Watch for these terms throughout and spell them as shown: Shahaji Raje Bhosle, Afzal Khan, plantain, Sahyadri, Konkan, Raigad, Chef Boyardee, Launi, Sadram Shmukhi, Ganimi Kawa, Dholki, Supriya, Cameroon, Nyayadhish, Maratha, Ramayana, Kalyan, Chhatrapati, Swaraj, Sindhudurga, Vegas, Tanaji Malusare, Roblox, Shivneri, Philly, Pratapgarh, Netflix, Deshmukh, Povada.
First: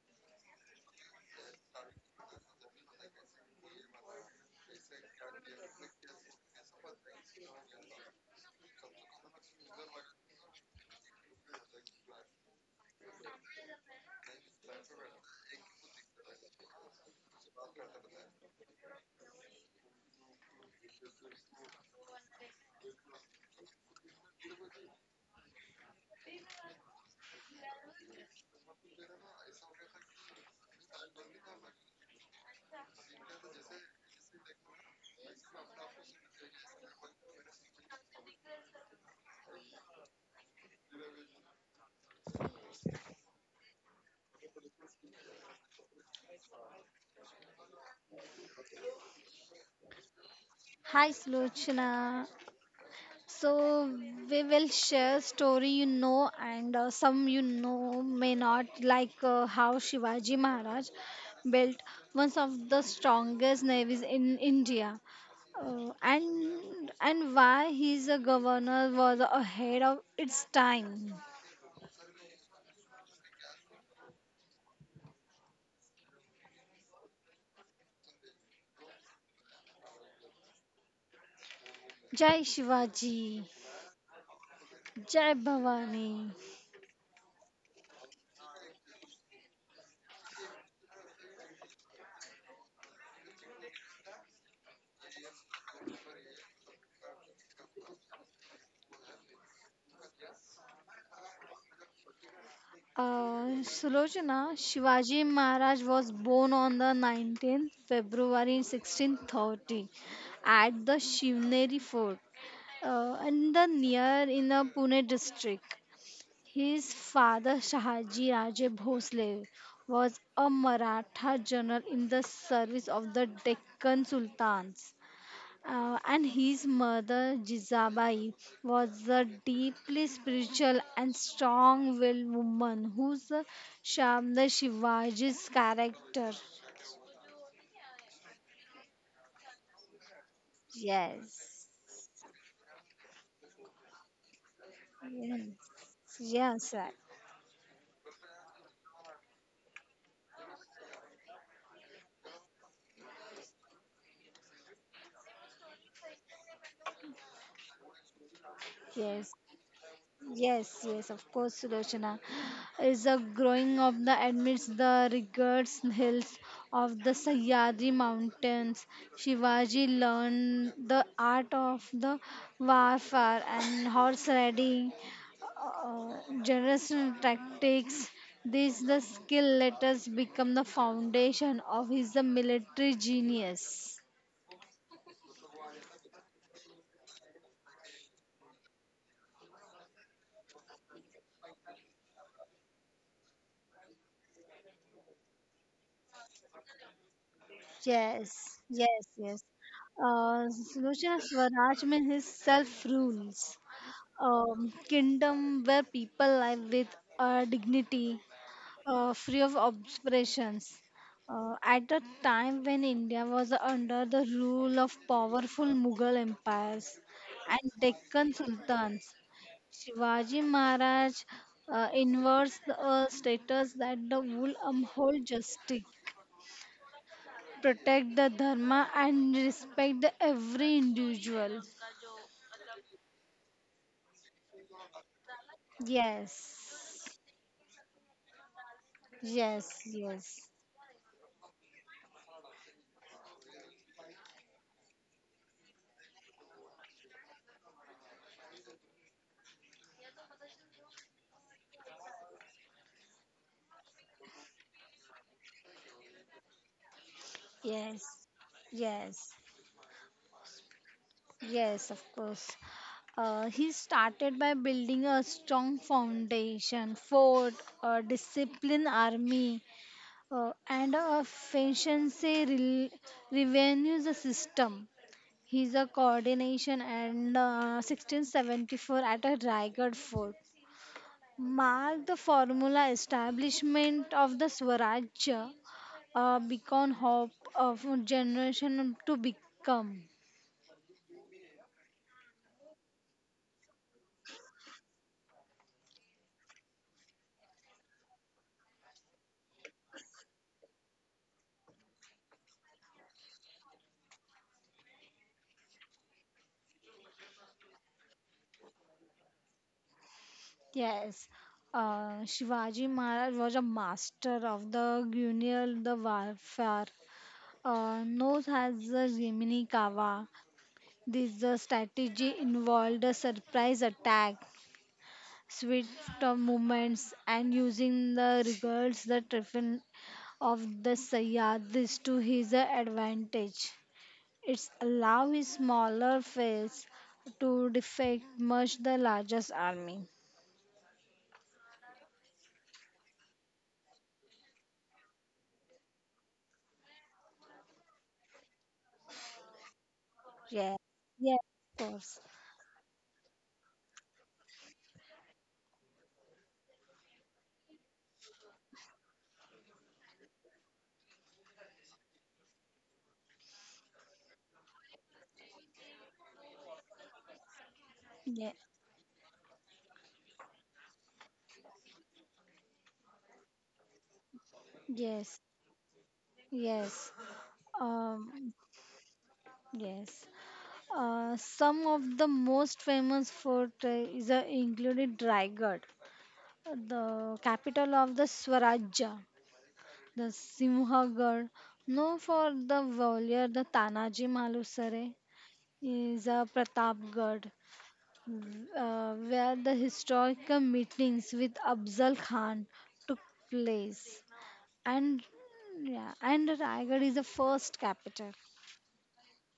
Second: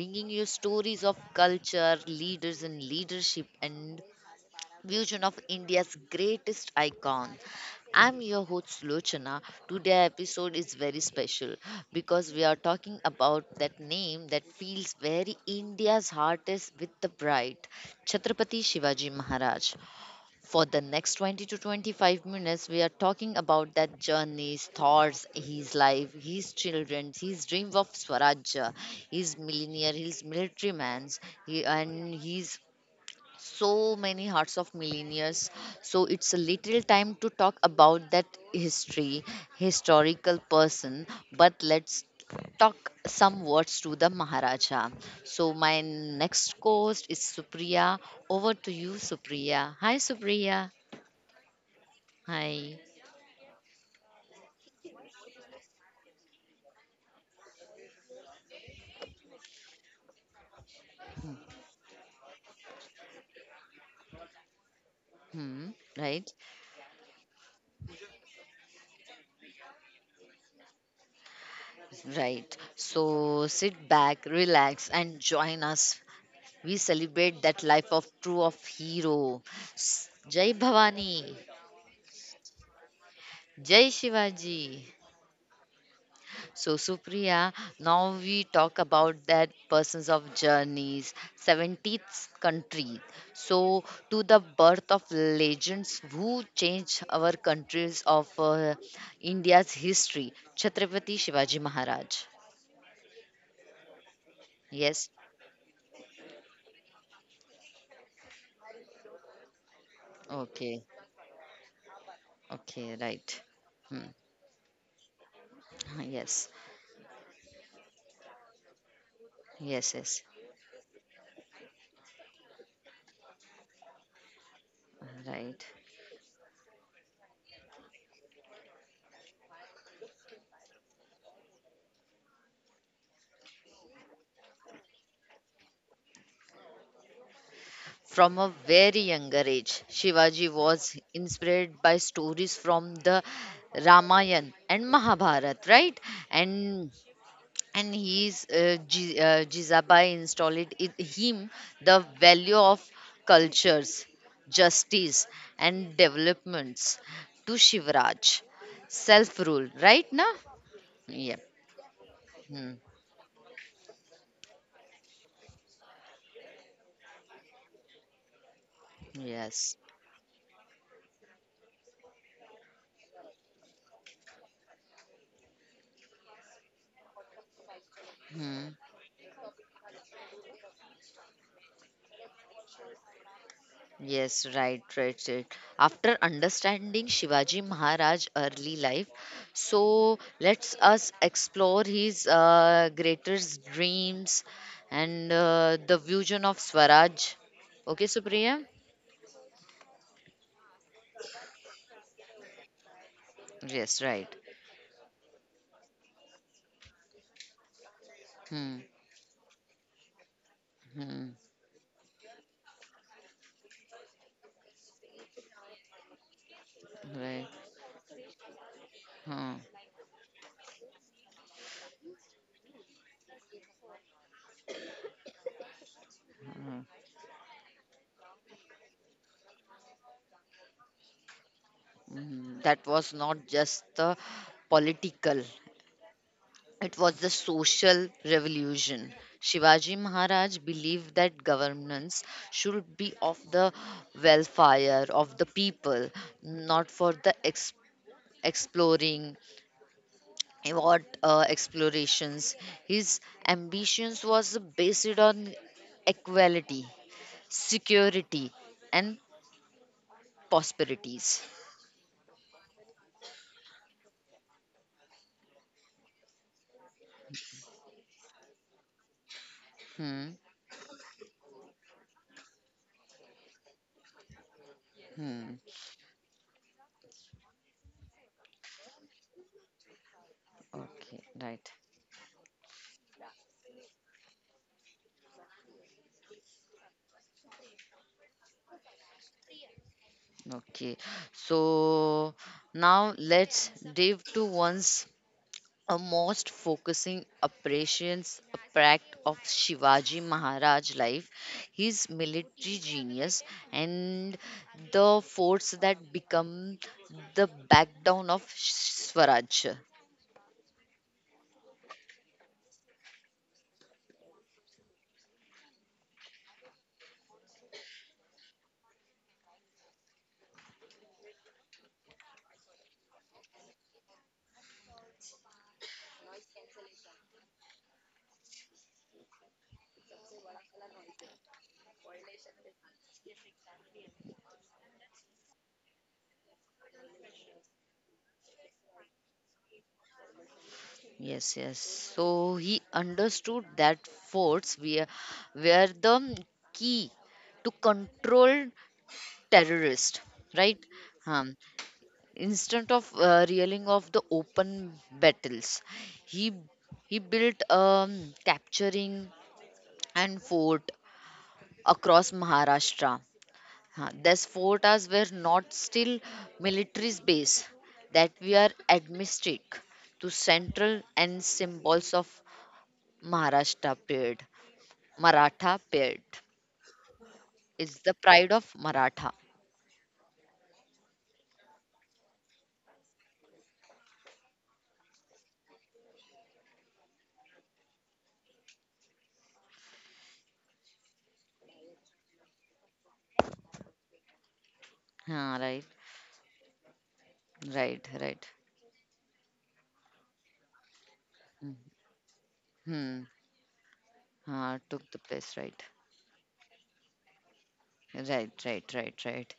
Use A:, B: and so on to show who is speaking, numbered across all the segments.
A: bringing you stories of culture, leaders and leadership, and vision of India's greatest icon. I'm your host Lochana. Today's episode is very special because we are talking about that name that feels very India's heart is with the pride, Chhatrapati Shivaji Maharaj. For the next 20 to 25 minutes we are talking about that journeys, thoughts, his life, his children, his dream of swarajya, his millionaire, his military man's, and he's so many hearts of millionaires. So it's a little time to talk about that history, historical person, but let's talk some words to the maharaja. So my next host is Supriya. Over to you, Supriya. Hi Supriya.
B: Hi, Slochna.
A: Hi.
B: So, we will share story you know and some may not, like how Shivaji Maharaj built one of the strongest navies in India.
A: Hmm.
B: Uh,
A: Right.
B: and why his governor was ahead of its time.
A: Right. So sit back, relax, and join us. We celebrate that life of true of hero. Jai Bhavani.
B: Jai Shivaji,
A: Jai Shivaji.
B: Jai Bhavani.
A: So Supriya, now we talk about that persons of journeys, 70th country. So to the birth of legends who changed our countries of India's history, Chhatrapati Shivaji Maharaj.
B: Sulojana,
A: Yes.
B: Shivaji Maharaj was born on the 19th February 1630
A: Okay,
B: at the Shivneri fort
A: okay, right.
B: in the
A: Hmm.
B: near in the Pune district.
A: Yes,
B: His father Shahaji Raje Bhosle
A: yes,
B: was
A: yes,
B: a Maratha general in the service of the Deccan Sultans.
A: right.
B: And his mother, Jizabai, was a deeply spiritual and strong willed woman whose the Shivaji's character.
A: From a very younger age, Shivaji was
B: Yes.
A: inspired by stories from the Ramayana and Mahabharat, right?
B: Yes.
A: And
B: Yes, right.
A: and his Jizabai installed in him the value of cultures, justice, and developments to Shivraj,
B: Yes.
A: self rule, right? Na?
B: Yes, yes, of
A: Yep.
B: course, Sulochana.
A: Hmm.
B: Is a growing of the amidst the rugged hills of the Sahyadri Mountains.
A: Yes.
B: Shivaji learned the art of the warfare and horse riding, generation tactics.
A: Hmm.
B: These the skill let us become the foundation of his military genius.
A: Yes, right, right, right. After understanding Shivaji Maharaj early life, so let's us explore his greatest dreams and the vision of Swaraj. Okay,
B: Yes,
A: Supriya?
B: yes, yes. Uh, Sulochana, Swaraj means his self rules,
A: Yes, right.
B: kingdom where people live with dignity,
A: Hmm.
B: free of oppressions.
A: Hmm.
B: At a time when India was under the rule of powerful Mughal empires
A: Right.
B: and Deccan sultans,
A: Hmm.
B: Shivaji Maharaj inverts the status that the wool uphold justice
A: Hmm.
B: protect the dharma and respect the every individual.
A: Hmm. That was not just the political. It
B: Yes.
A: was the social revolution.
B: Yes,
A: Shivaji
B: yes.
A: Maharaj believed that governance should be of the welfare of the people, not for the exploring what explorations. His ambitions was based on equality,
B: Yes.
A: security, and
B: Yes.
A: prosperities.
B: Yes, of course. He started by building a strong foundation, fort, a disciplined army,
A: Hmm.
B: and a revenue the system.
A: Hmm.
B: He's a coordination and 1674 at a Raigad fort
A: Okay. Right.
B: marked the formula establishment of the Swarajya, a beacon hope of a generation to become.
A: Okay. So now let's dive to one's a most focusing appreciations a pract of Shivaji Maharaj life, his military genius and the force that become the backbone of Swaraj.
B: Yes, Shivaji Maharaj was a master of the guerrilla the warfare. Known as the Gemini Kawa, this strategy involved a surprise attack Swift of movements and using the regards the triffin of the Sayyadis to his advantage. It's allow his smaller face to defect much the largest army.
A: Yes, yes. So he understood that forts were the key to control terrorists,
B: Yeah.
A: right?
B: Yeah,
A: Um,
B: of course.
A: instead of reeling of the open battles, he he built capturing and fort across Maharashtra. These forts were not still military base that
B: Yeah.
A: we are administered to central and symbols of Maharashtra period.
B: Yes.
A: Maratha period.
B: Yes.
A: Is the pride
B: Um,
A: of Maratha.
B: yes. Some of the most famous fort is included Raigad, the capital of the Swarajya, the Simhagad, known for the warrior the Tanaji Malusare,
A: Huh, right,
B: is a Pratapgarh,
A: right, right.
B: where the historical meetings with
A: Hmm.
B: Afzal Khan
A: Hmm,
B: took place.
A: huh, took the
B: And
A: place, right.
B: yeah, and Raigad is the first capital.
A: Right, right, right, right.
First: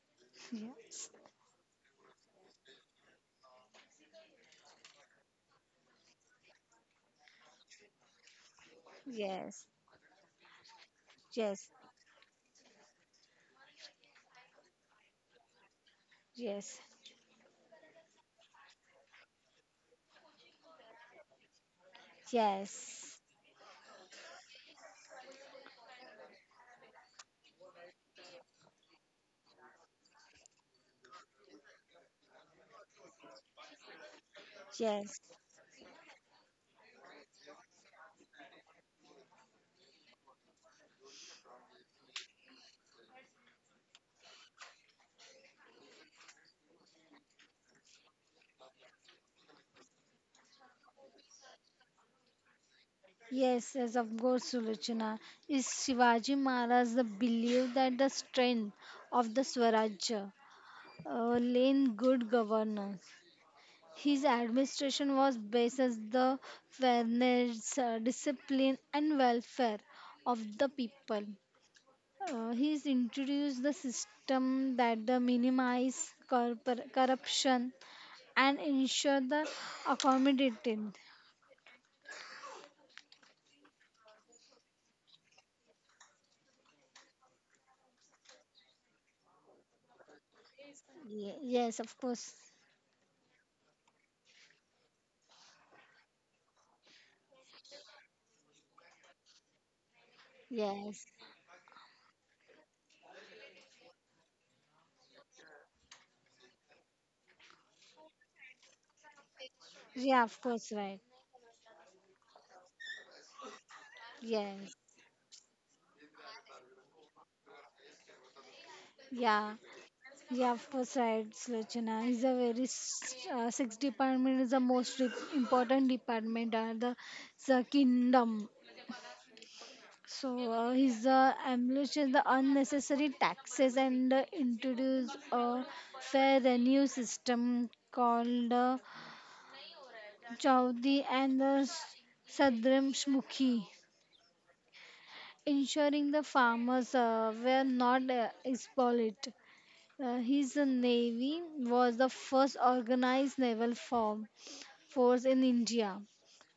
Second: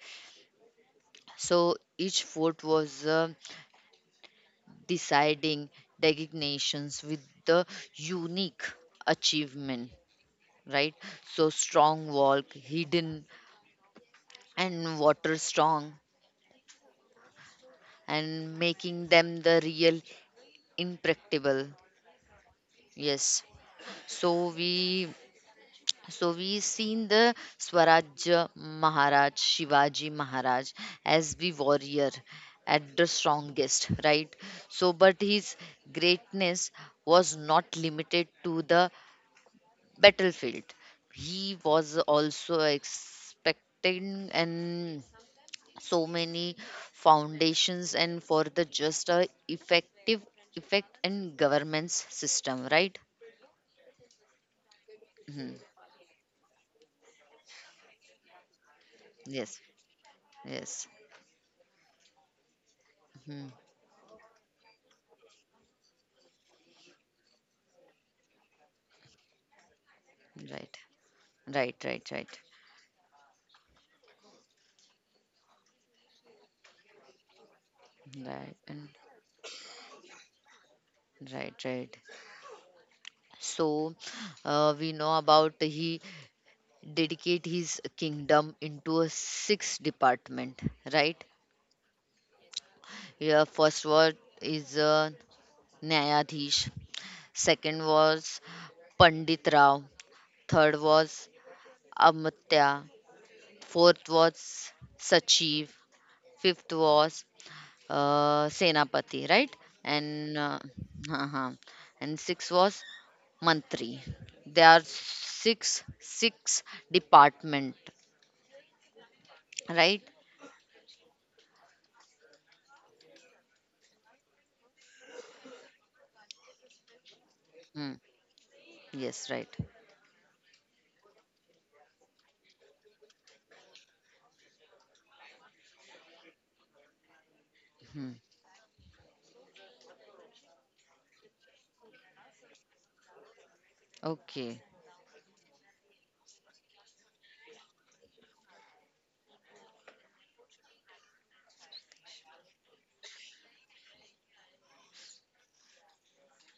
B: Yes,
A: So each fort was deciding designations with the unique
B: yes,
A: achievement, right? So
B: yes,
A: strong wall, hidden and water strong,
B: yes,
A: and making them the real impractical.
B: yes,
A: Yes. So we So we seen the Swarajya Maharaj, Shivaji Maharaj as the warrior at the strongest, right? So, but
B: yes.
A: his greatness was not limited to the battlefield. He was also expecting and so many foundations and for the just a effective effect and governance system, right?
B: Yes, yes, of course, Sulochana.
A: Mhm.
B: Is Shivaji Maharaj the belief that the strength of the
A: Yes,
B: Swarajya
A: yes.
B: lay in good governance?
A: Mhm.
B: His administration was based on the fairness, discipline, and welfare of the
A: Right.
B: people.
A: Right, right, right,
B: He's introduced the system that the minimize corruption
A: right,
B: and ensure the accommodated.
A: right, right. So, we know about he dedicate his kingdom into a six department, right?
B: Ye- yes, of course.
A: Yeah, first was is Nyayadhish, second was Pandit Rao, third
B: Yes.
A: was Amatya, fourth was Sachiv, fifth was Senapati, right?
B: Yeah,
A: And
B: of course, right.
A: uh and six was Mantri. There
B: Yes.
A: are six department,
B: Yeah.
A: right?
B: Yeah, of course, right, Slochana. Is a very sex department is the most important department of the
A: Hmm.
B: kingdom.
A: Yes, right.
B: So his abolition the unnecessary taxes and introduce a fair revenue system
A: Hmm.
B: called Chaudhary and the Sadram Shmukhi,
A: Okay.
B: ensuring the farmers were not exploited. His navy was the first organized naval force in India,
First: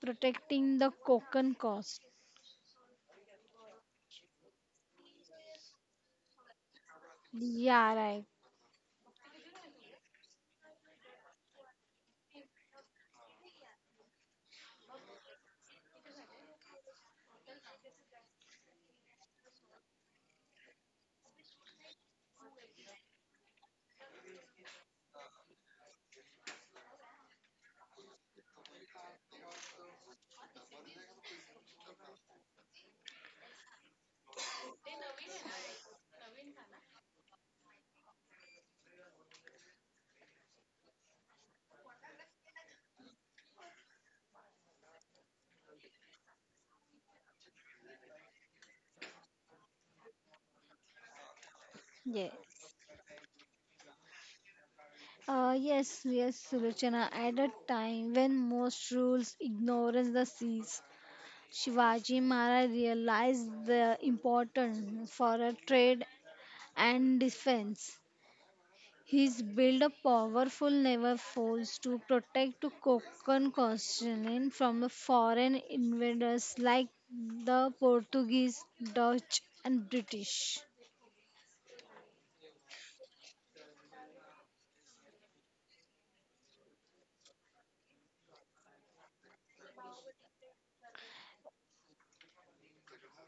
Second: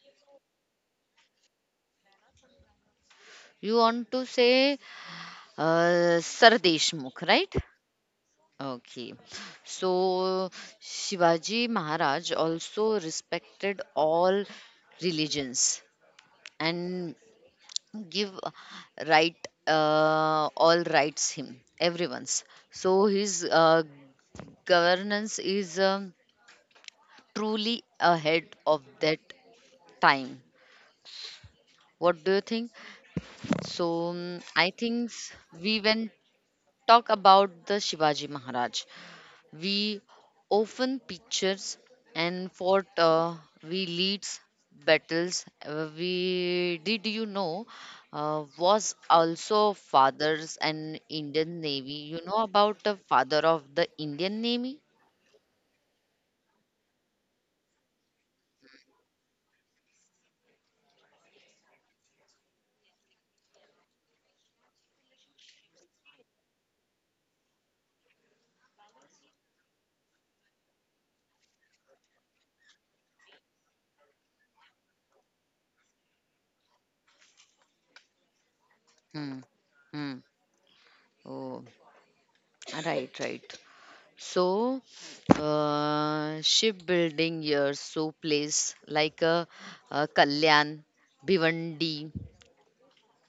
B: protecting the Konkan coast.
A: You want to say Sir Deshmukh, right?
B: Yeah, right.
A: Okay. So Shivaji Maharaj also respected all religions and give right all rights him everyone's. So his governance is truly ahead of that time. What do you think? So I think we when talk about the Shivaji Maharaj, we often pictures and fought. We leads battles. We did was also fathers and Indian Navy. You know
B: Yes.
A: about the father of the Indian Navy?
B: Yes, yes, Sulochana. At a time when most rules ignorance the seas, Shivaji Maharaj realized the importance for a trade and defense. He's built a powerful naval force to protect the Konkan coastline from foreign invaders like the Portuguese,
A: Hmm.
B: Dutch, and
A: Hmm.
B: British.
A: Oh, right, right. So, shipbuilding years so place like Kalyan, Bhivandi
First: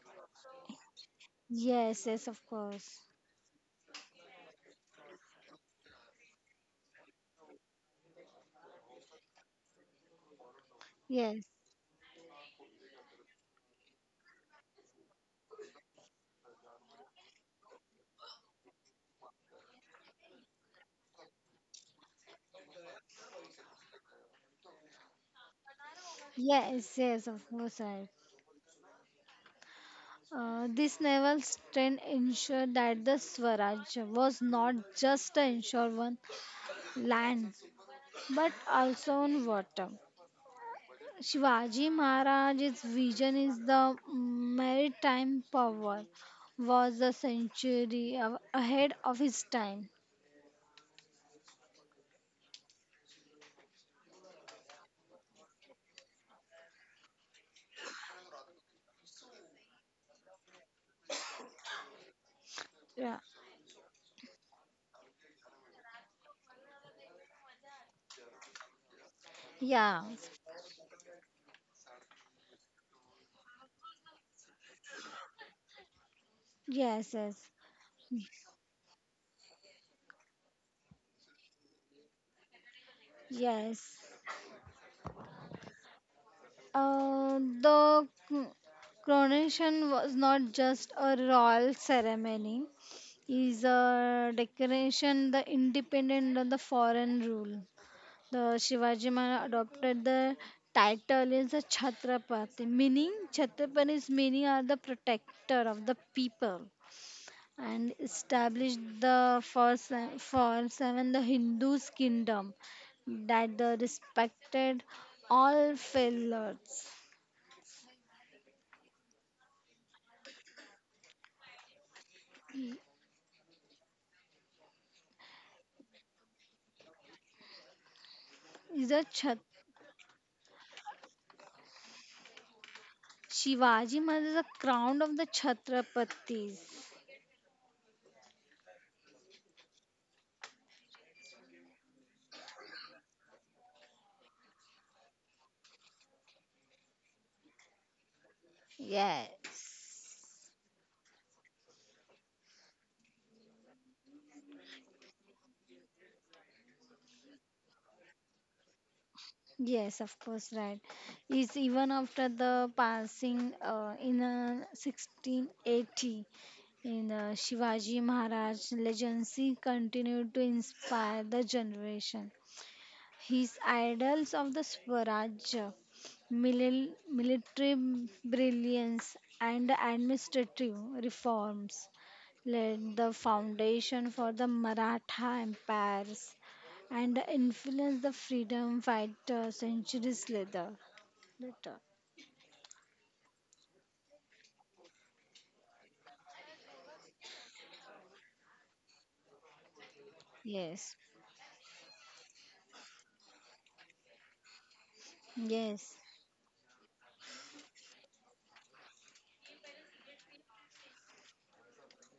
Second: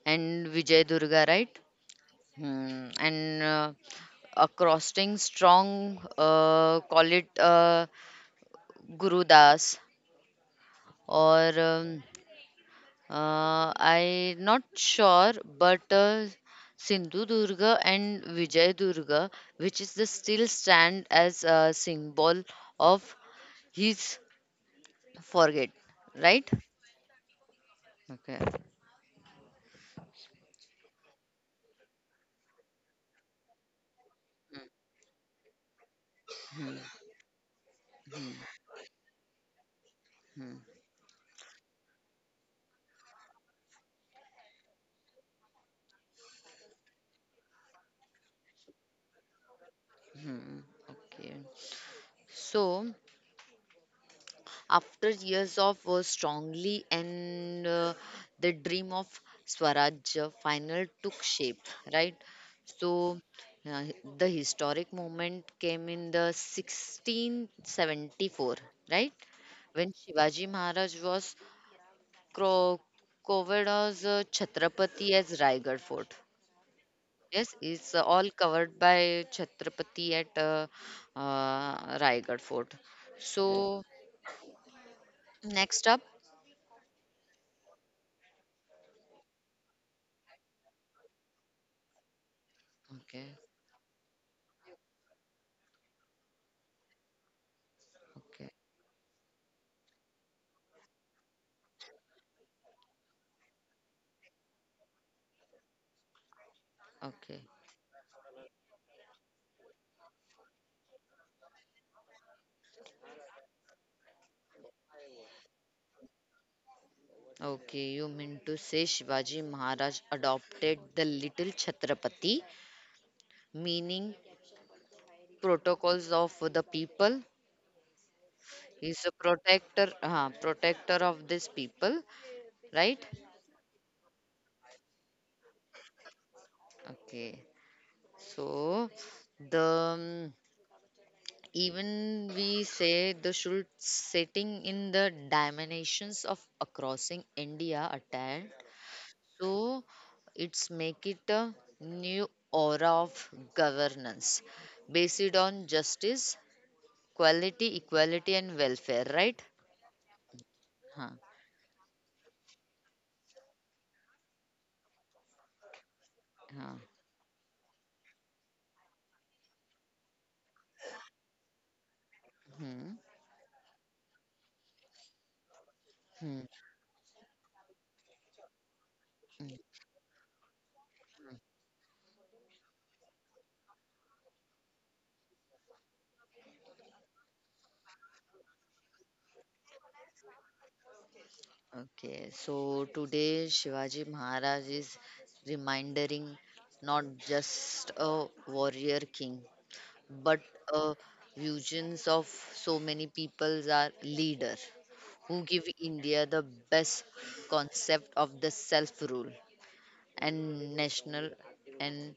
A: and Vijayadurga, right?
B: Yes, yes, of
A: Hmm.
B: course.
A: And accosting strong, call it Gurudas,
B: Yes,
A: or I not sure, but Sindhudurga and Vijayadurga, which is the still stand as a symbol of his forget, right.
B: yes, yes, of course, right.
A: Okay.
B: This naval strength ensured that the Swaraj was not just an insured one land, but also on water.
A: Hmm,
B: Shivaji Maharaj's vision is the maritime power was a century ahead of his time.
A: hmm, okay. So after years of strongly and the dream of swaraj final took shape, right. So
B: Yeah.
A: uh, the historic moment came in the 1674, right, when
B: Yeah.
A: Shivaji Maharaj was cro- covered as Chhatrapati as Raigad fort.
B: Yes, yes.
A: Yes, it's all covered by Chhatrapati at Raigad Fort. Mm. So
B: Yes.
A: next up,
B: The coronation was not just a royal ceremony.
A: okay,
B: Is a decoration the independent of the foreign rule.
A: okay,
B: The Shivaji Maharaj adopted the title is a Chhatrapati, meaning Chhatrapati's meaning are the protector of the people,
A: okay,
B: and established the for seven the Hindu's kingdom that the respected all fellows.
A: okay. You mean to say Shivaji Maharaj adopted the little Chhatrapati, meaning protocols of the people.
B: Is a
A: He's a
B: Chhat
A: protector, protector of this people, right?
B: Shivaji Maharaj is the crown of the Chhatrapatis.
A: Okay. So the um, even we say the should setting in the dimensions of crossing India attend. So
B: Yes.
A: it's make it a new aura of governance based on justice, quality, equality and welfare, right?
B: Yes, of course, right.
A: Huh.
B: Is even after the passing in 1680
A: Huh.
B: in Shivaji Maharaj legacy continued to inspire the generation.
A: Hmm.
B: His idols of the Swaraj,
A: Hmm.
B: military brilliance,
A: Hmm.
B: and administrative reforms laid the foundation for the Maratha empires and influenced the freedom fighter centuries later. Later.
A: Okay, so today Shivaji Maharaj is reminding not just a warrior king, but uh,
B: Yes,
A: visions of so many peoples are leader who give
B: yes,
A: India the best concept of the self rule and national and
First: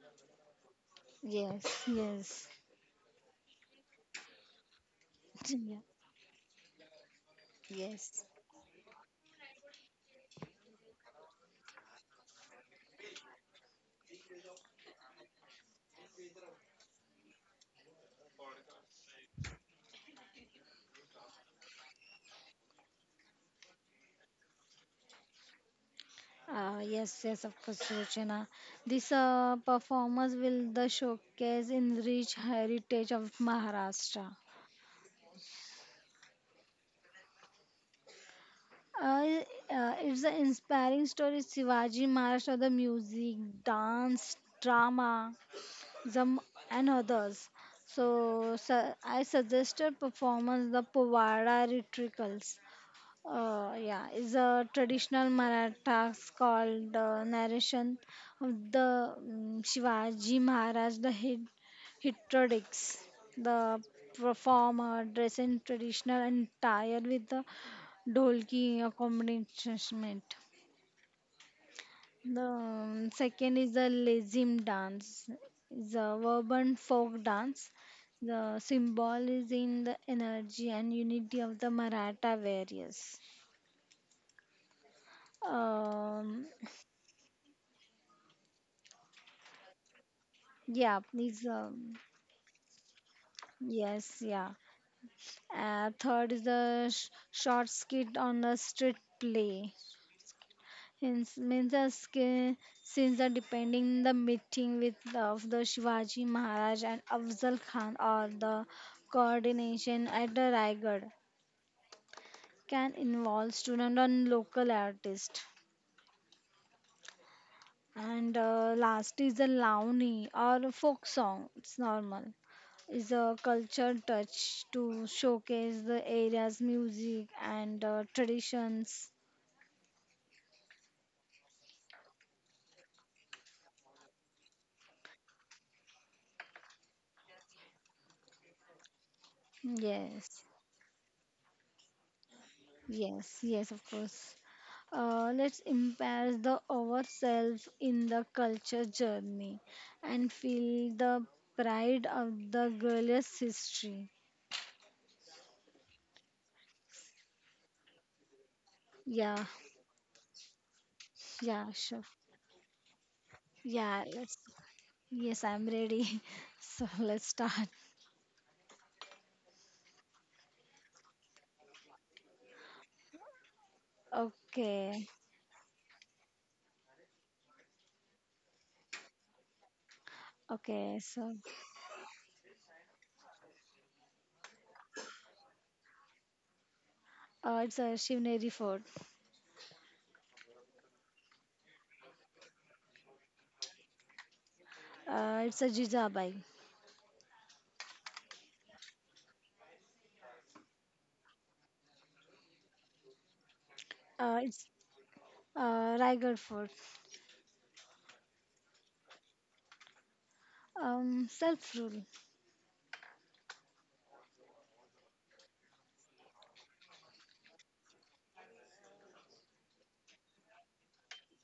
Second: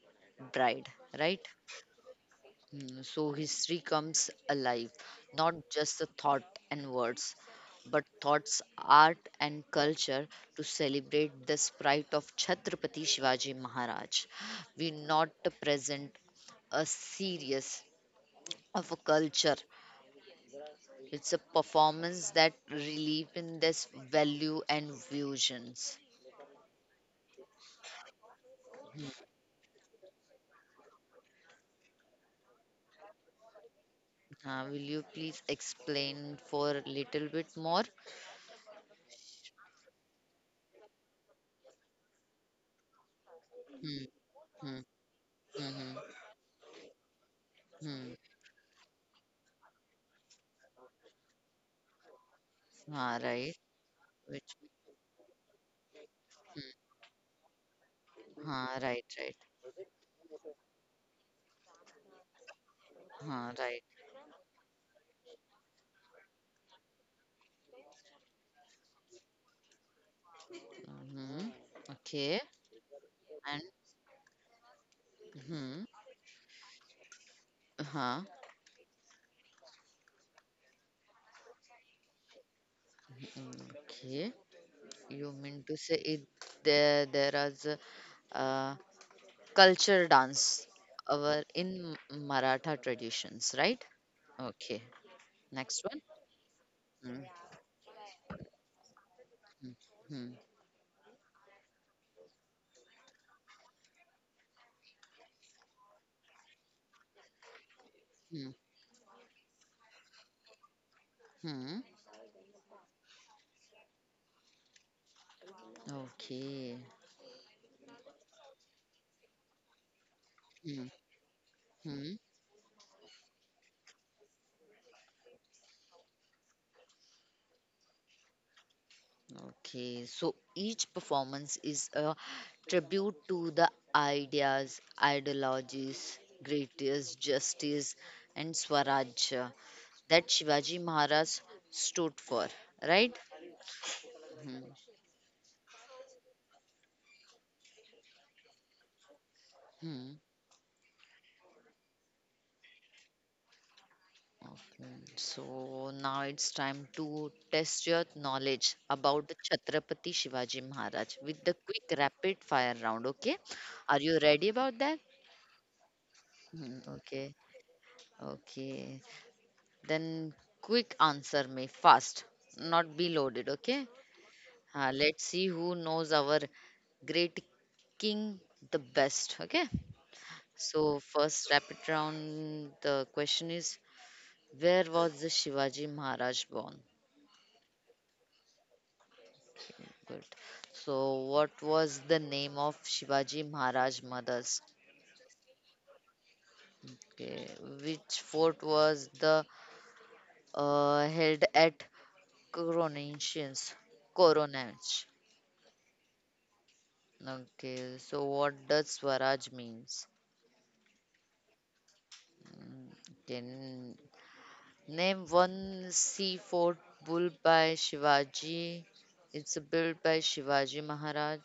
A: pride, right?
B: yes, yes,
A: So history comes alive, not
B: yeah,
A: just the thought and words, but
B: yes.
A: thoughts, art, and culture to celebrate the sprite of Chhatrapati Shivaji Maharaj. We not present a series of a culture. It's a performance that relieve in this value and visions.
B: Yes, yes, of course, Rochana.
A: Hmm.
B: This performance will the showcase in rich heritage of Maharashtra.
A: Will you please explain for a little bit more?
B: Uh, it's an inspiring story. Shivaji Maharashtra, the music,
A: Hmm.
B: dance,
A: Hmm.
B: drama,
A: Hmm. Hmm.
B: the, and others.
A: Hmm.
B: So, I suggested performance the Povada Rituals.
A: Ah, right.
B: Yeah, is
A: Which?
B: a traditional Marathas
A: Hmm.
B: called narration of
A: Ah,
B: the
A: right. Right.
B: Shivaji Maharaj, the hit, hitrodics.
A: Ah,
B: The
A: right.
B: performer dressed in traditional attire with the dholki accompaniment.
A: Hmm. Okay.
B: The second
A: And
B: is the lazim dance,
A: hmm.
B: is a urban folk dance.
A: Huh.
B: The symbol is in the energy and unity of the Maratha warriors.
A: Mm, okay. You mean to say it?
B: Um,
A: There is a uh, culture dance,
B: yeah,
A: our
B: please.
A: in Maratha traditions, right?
B: Yes, yeah.
A: Okay. Next one.
B: Third is the
A: Mm,
B: short skit on the street play.
A: mm, mm,
B: Hence, means the since the depending the meeting with of the Shivaji Maharaj and Afzal Khan or
A: mm,
B: the coordination at the Raigad
A: mm.
B: can involve student and local artist.
A: Okay.
B: And last is the Launi or
A: Mm,
B: folk song. It's
A: mm.
B: normal. Is a culture touch to showcase the area's music and traditions.
A: Okay. So each performance is a tribute to the ideas, ideologies, greatest justice, and Swaraj that
B: Yes,
A: Shivaji Maharaj stood for, right?
B: yes, yes, of course. Let's immerse the ourselves in the culture journey
A: Hmm.
B: and feel the pride of the girliest history.
A: Okay, so now it's time to test your knowledge about the
B: Yeah,
A: Chhatrapati Shivaji Maharaj with the
B: yeah,
A: quick
B: sure.
A: rapid fire round. Okay, are
B: Yeah,
A: you
B: let's.
A: ready about that?
B: Yes, I'm ready.
A: Hmm,
B: So let's
A: okay,
B: start.
A: okay. Then quick answer me fast, not be loaded. Okay,
B: Okay,
A: let's see who knows our great king the best. Okay, so
B: okay. So
A: first rapid round. The question is, where was the Shivaji Maharaj born?
B: it's a Shivneri fort.
A: Good. So, what was the name of Shivaji Maharaj Mother's?
B: It's a Jijabai.
A: Okay. Which fort was the held at Coronations?
B: Uh, it's
A: Coronach.
B: uh, Raigad fort.
A: Okay. So, what does Swaraj means?
B: Self-rule.
A: Okay. Name one sea fort built by Shivaji. It's built by Shivaji Maharaj.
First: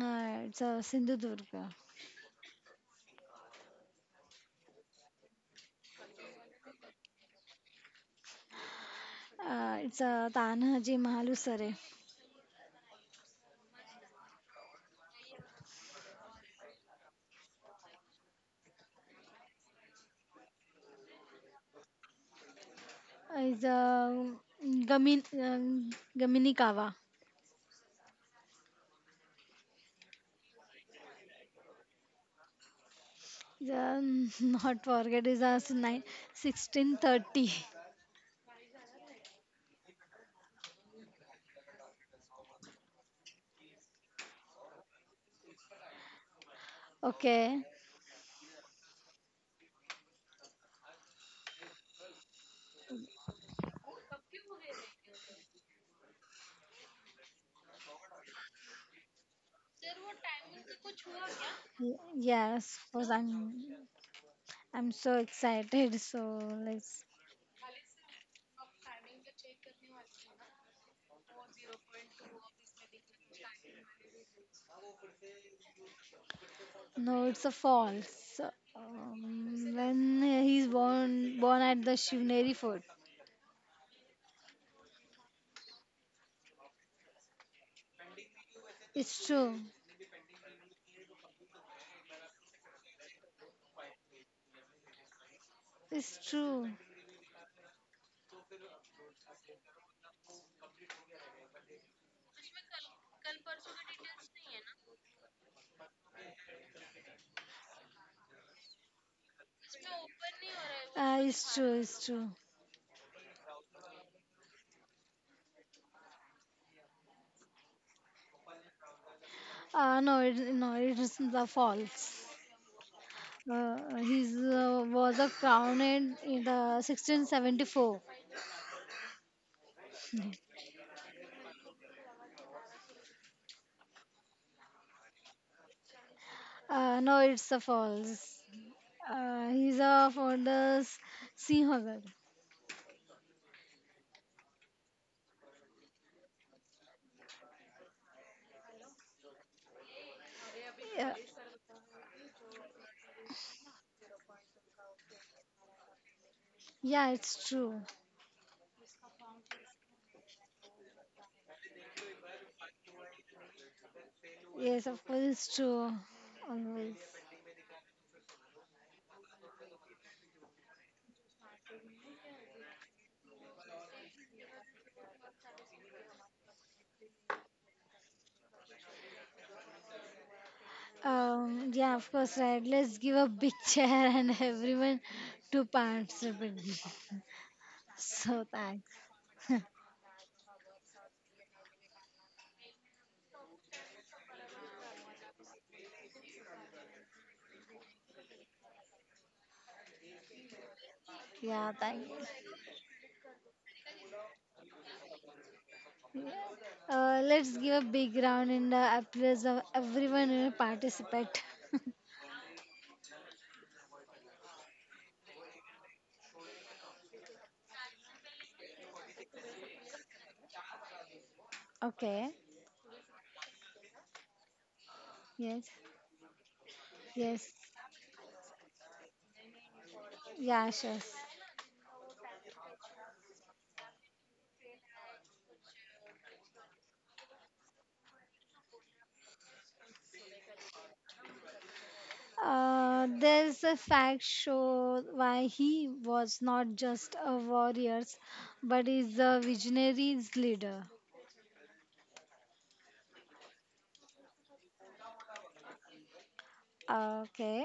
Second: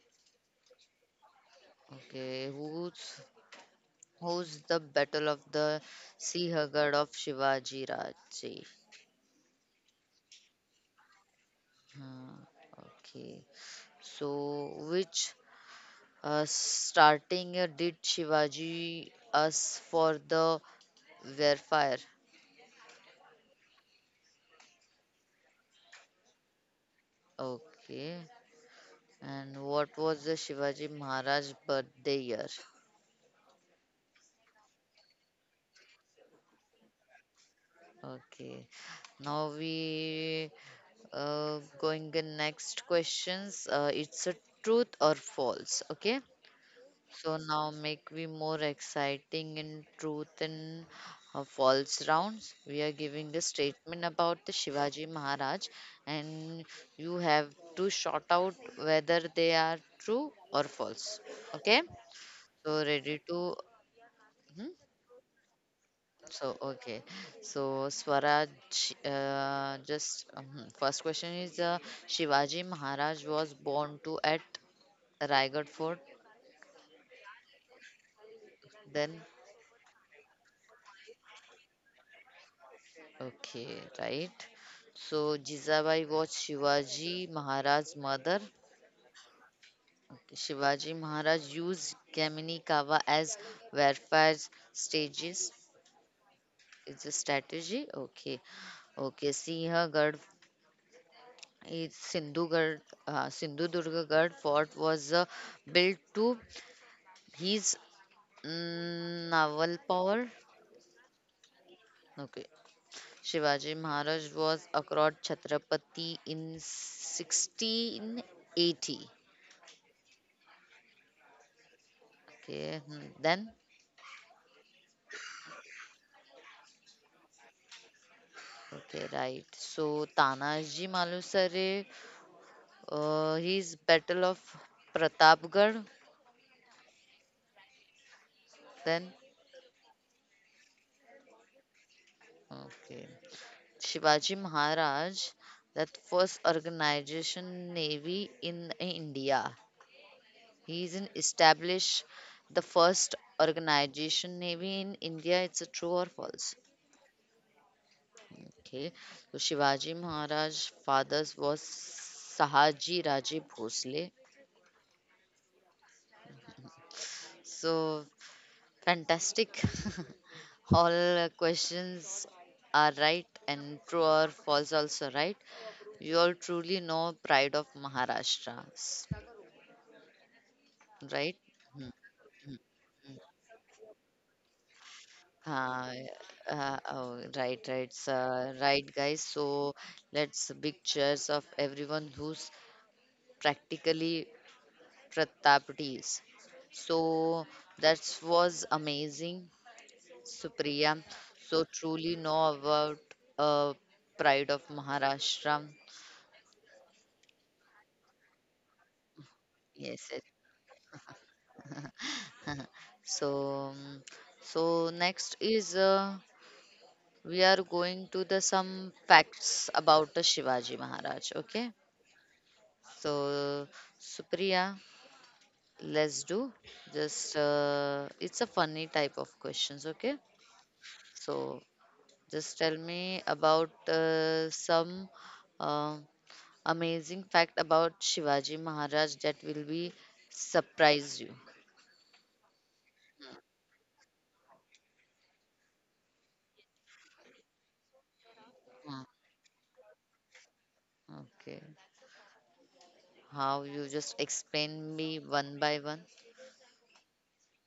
B: It's a Sindhudurga.
A: Okay. Who's the Battle of the Sihagad of Shivaji Raje?
B: It's a Tanaji Mahalusare.
A: Ah, okay. So, which starting did Shivaji us for the Warfare?
B: It's a Gamin um, Gamini Kava.
A: Okay. And what was the Shivaji Maharaj birthday year?
B: The, not forget is a nine 1630.
A: Okay. Now we going the next questions. It's a truth or false. Okay. So now
B: Okay.
A: make we more exciting in truth and false rounds. We are giving the statement about the Shivaji Maharaj, and you have to shout out whether they are true or false. Okay? So
B: Yes, because
A: ready to.
B: I'm
A: Hmm?
B: I'm so excited. So
A: So okay.
B: let's
A: So Swaraj, just mhm. first question is Shivaji Maharaj was born to at Raigad Fort.
B: No, it's a false.
A: Then
B: When he's born at the Shivneri fort.
A: okay, right? So Jizabai was Shivaji Maharaj's mother.
B: It's true.
A: Shivaji Maharaj used Gemini Kawa as warfare stages.
B: It's true.
A: It's a strategy. Okay. Okay. Sinhgarh is Sindhugarh. Sindhudurgarh fort was built to his naval power.
B: It's true. It's true.
A: Okay. Shivaji Maharaj was across Chhatrapati in 1680.
B: No, it is the false.
A: Okay. Hmm, then
B: He was a crowned in the 1674.
A: okay, right. So Tanaji Malusare, his Battle of Pratapgarh,
B: No, it's a false.
A: then
B: He's a for the Sinhagar.
A: okay. Shivaji Maharaj, that first organization navy in India. He's is in
B: Yeah,
A: established the first organization navy in India. It's a true or false?
B: yeah, it's true.
A: Okay. So Shivaji Maharaj father was Sahaji Raje Bhosle.
B: Yes, of course, true. Always.
A: So fantastic. All questions are right and true or false also right. You all truly know pride of Maharashtra, right?
B: Yeah, of course, right. Let's give a big chair and everyone to
A: Uh,
B: participate.
A: oh, right, right, sir.
B: So
A: Right,
B: thanks.
A: guys. So let's big cheers of everyone who's practically Pratapdis. So that was amazing, Supriya. So
B: Yeah, thank
A: truly know
B: you.
A: about uh, pride of Maharashtra.
B: Let's give a big round in the applause of
A: Yes, yes.
B: everyone who participate.
A: So, so next is we are going to the some facts about the Shivaji Maharaj. Okay.
B: Okay.
A: So, Supriya,
B: Yes.
A: let's do just
B: Yes.
A: it's a funny type of questions. Okay.
B: Yeah, sure.
A: So, just tell me about some uh, amazing fact about Shivaji Maharaj that will be surprise you.
B: There's a fact show why he was not just a warrior, but
A: Hmm.
B: is a visionary's leader.
A: Okay. How you just explain me one by one?
B: Okay,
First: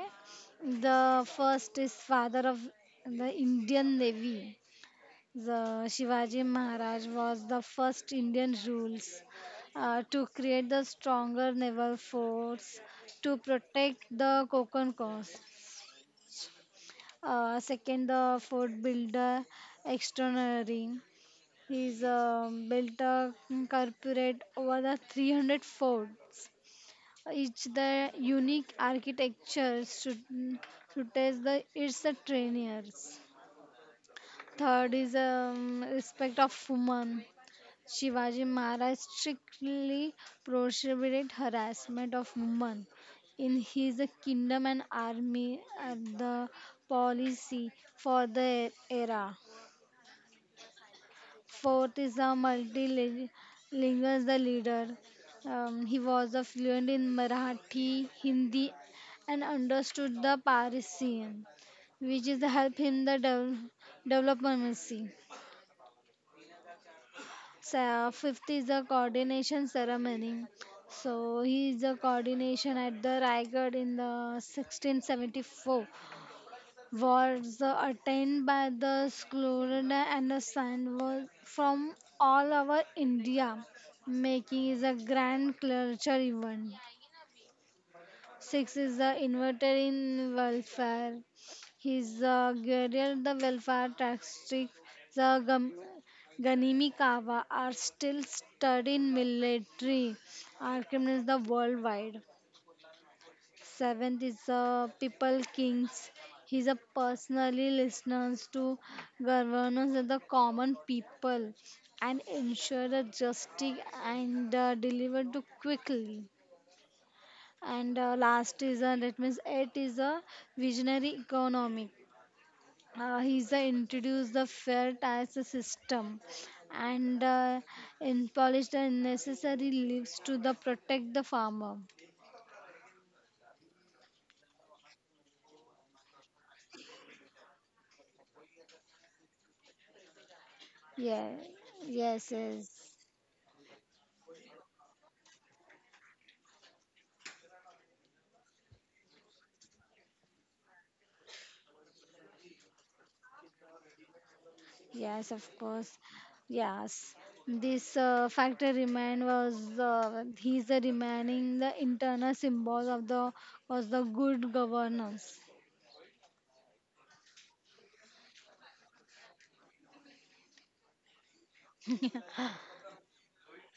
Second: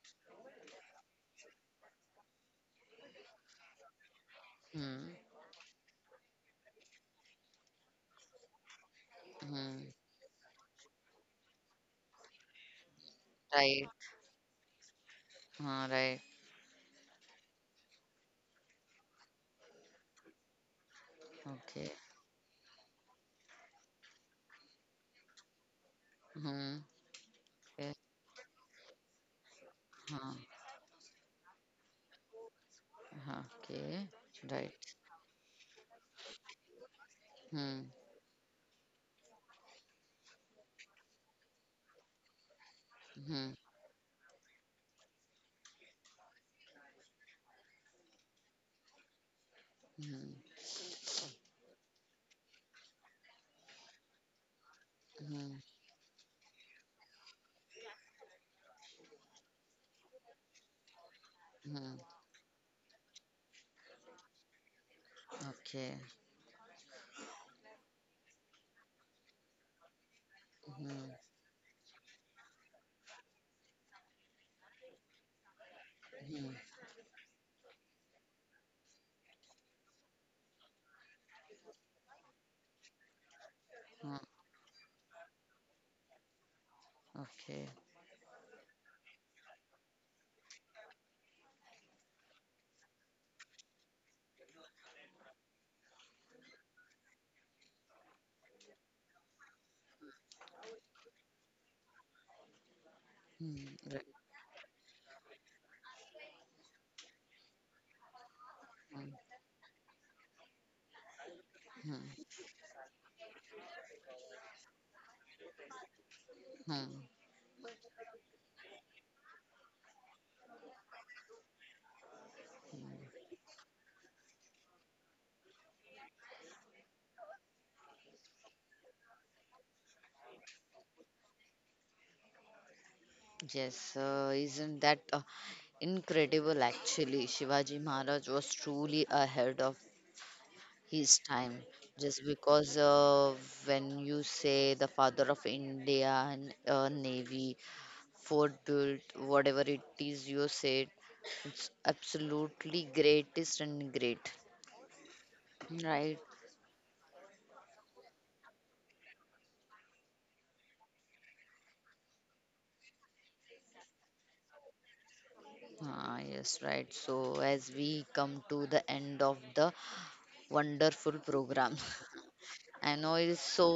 B: the first is father of the Indian Navy.
A: Hmm.
B: The Shivaji Maharaj was the first Indian rules
A: Hmm.
B: to create the stronger naval force to
A: Right.
B: protect the Konkan coast.
A: Huh, right.
B: Second, the fort builder extraordinary.
A: Okay.
B: He's built a corporate over the 300 forts.
A: Hmm.
B: Each
A: Okay.
B: the unique architecture
A: Huh.
B: should test the its the trainers.
A: Huh, okay.
B: Third
A: Right.
B: is respect of women.
A: Hmm.
B: Shivaji Maharaj strictly prohibited harassment of women
A: Hmm.
B: in his kingdom and army at the policy for the era.
A: Hmm.
B: Fourth is a multilingual the leader.
A: Hmm.
B: He was a fluent in Marathi, Hindi, and understood the Parisian,
A: Hmm.
B: which is help him the diplomacy.
A: Okay.
B: So, fifth is the coordination ceremony.
A: Hmm.
B: So he is the coordination at the Raigad in the 1674 was attained by the Sklurada and the sand was from all over India,
A: Hmm.
B: making is a grand culture event.
A: Okay.
B: Six is the inverted in welfare. His guerrilla, the welfare tactics, the Ganimi Kawa are still studied in military archives the worldwide.
A: Hmm. Right.
B: Seventh is People Kings. He's a personally listens to
A: Hmm.
B: governors and the common people
A: Hmm.
B: and ensure the justice and deliver to quickly.
A: Hmm.
B: And last is that means eight is a visionary economic. He's introduced the fair tax system and in polish the necessary leaves to the protect the farmer.
A: Yes. Isn't that incredible? Actually, Shivaji Maharaj was truly ahead of his
B: Yeah.
A: time just
B: Yes, yes.
A: because when you say the father of Indian navy, fort built, whatever it is you said, it's absolutely greatest and great,
B: Yes, of course.
A: right.
B: Yes, this factor remain was he's the remaining the internal symbol of the was the good governance.
A: Ah, yes, right. So as we come to the end of the wonderful program, I know it's so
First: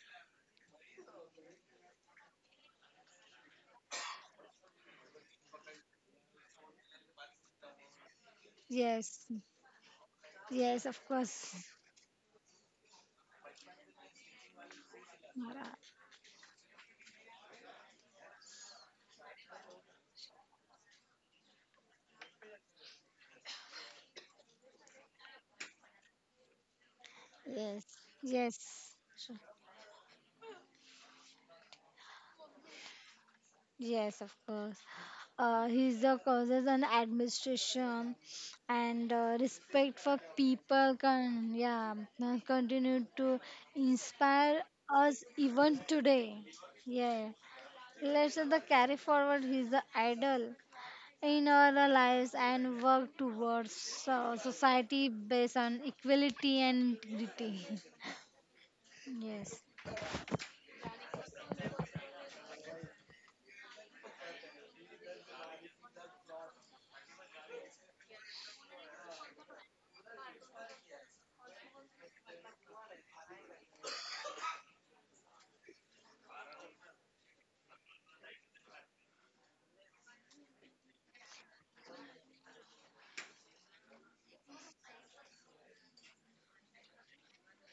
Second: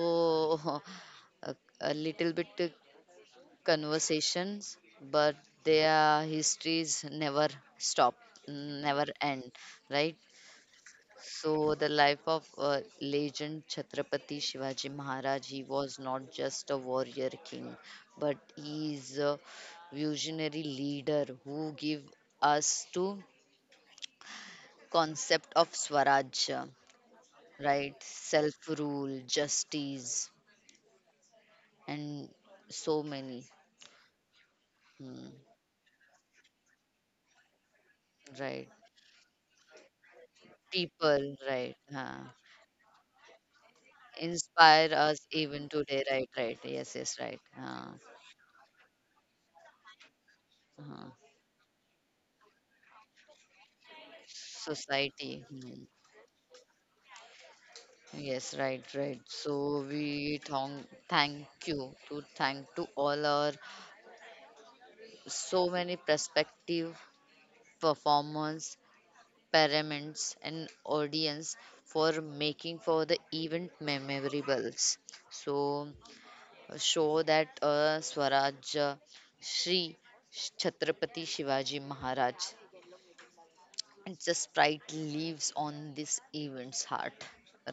A: a, a little bit conversations, but their histories never stop, never
B: Yes,
A: end, right?
B: yes, of course.
A: So, the life of legend Chhatrapati Shivaji Maharaj, he was not just a warrior king, but he is a visionary leader who give us to concept of Swaraj,
B: Yes,
A: right?
B: yes.
A: Self-rule,
B: Sure.
A: justice, and so many,
B: Yes, of course.
A: hmm,
B: He's the causes and administration
A: right?
B: and respect for people can
A: People, right?
B: yeah
A: Huh.
B: continue to inspire
A: Inspire us
B: us
A: even
B: even
A: today, right,
B: today.
A: right, yes, yes,
B: Yeah,
A: right.
B: let's the carry forward his idol
A: Uh,
B: in our lives and work towards society
A: society,
B: based on
A: hmm.
B: equality and integrity.
A: Yes, right, right. So
B: Yes.
A: we thank you to thank to all our so many prospective performers, parents and audience for making for the event memorables. So show that swaraj shri Chhatrapati Shivaji Maharaj. It's just pride lives on this event's heart,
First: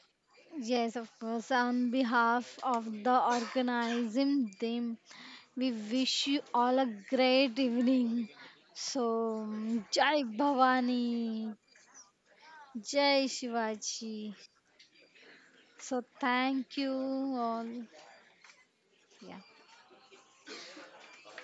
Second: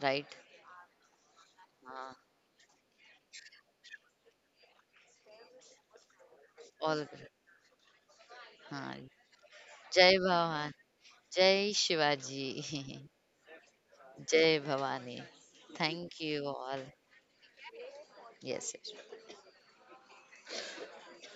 A: right?
B: Yes, of course. On
A: Uh,
B: behalf of the organism, team, we wish you all a
A: all
B: great evening. So,
A: Jai
B: Jai
A: Bhavan,
B: Bhavani,
A: Jai Shivaji,
B: Jai Shivaji.
A: Jai Bhavani.
B: So,
A: Thank you
B: thank
A: all.
B: you all.
A: Yes. Yes.
B: Yeah.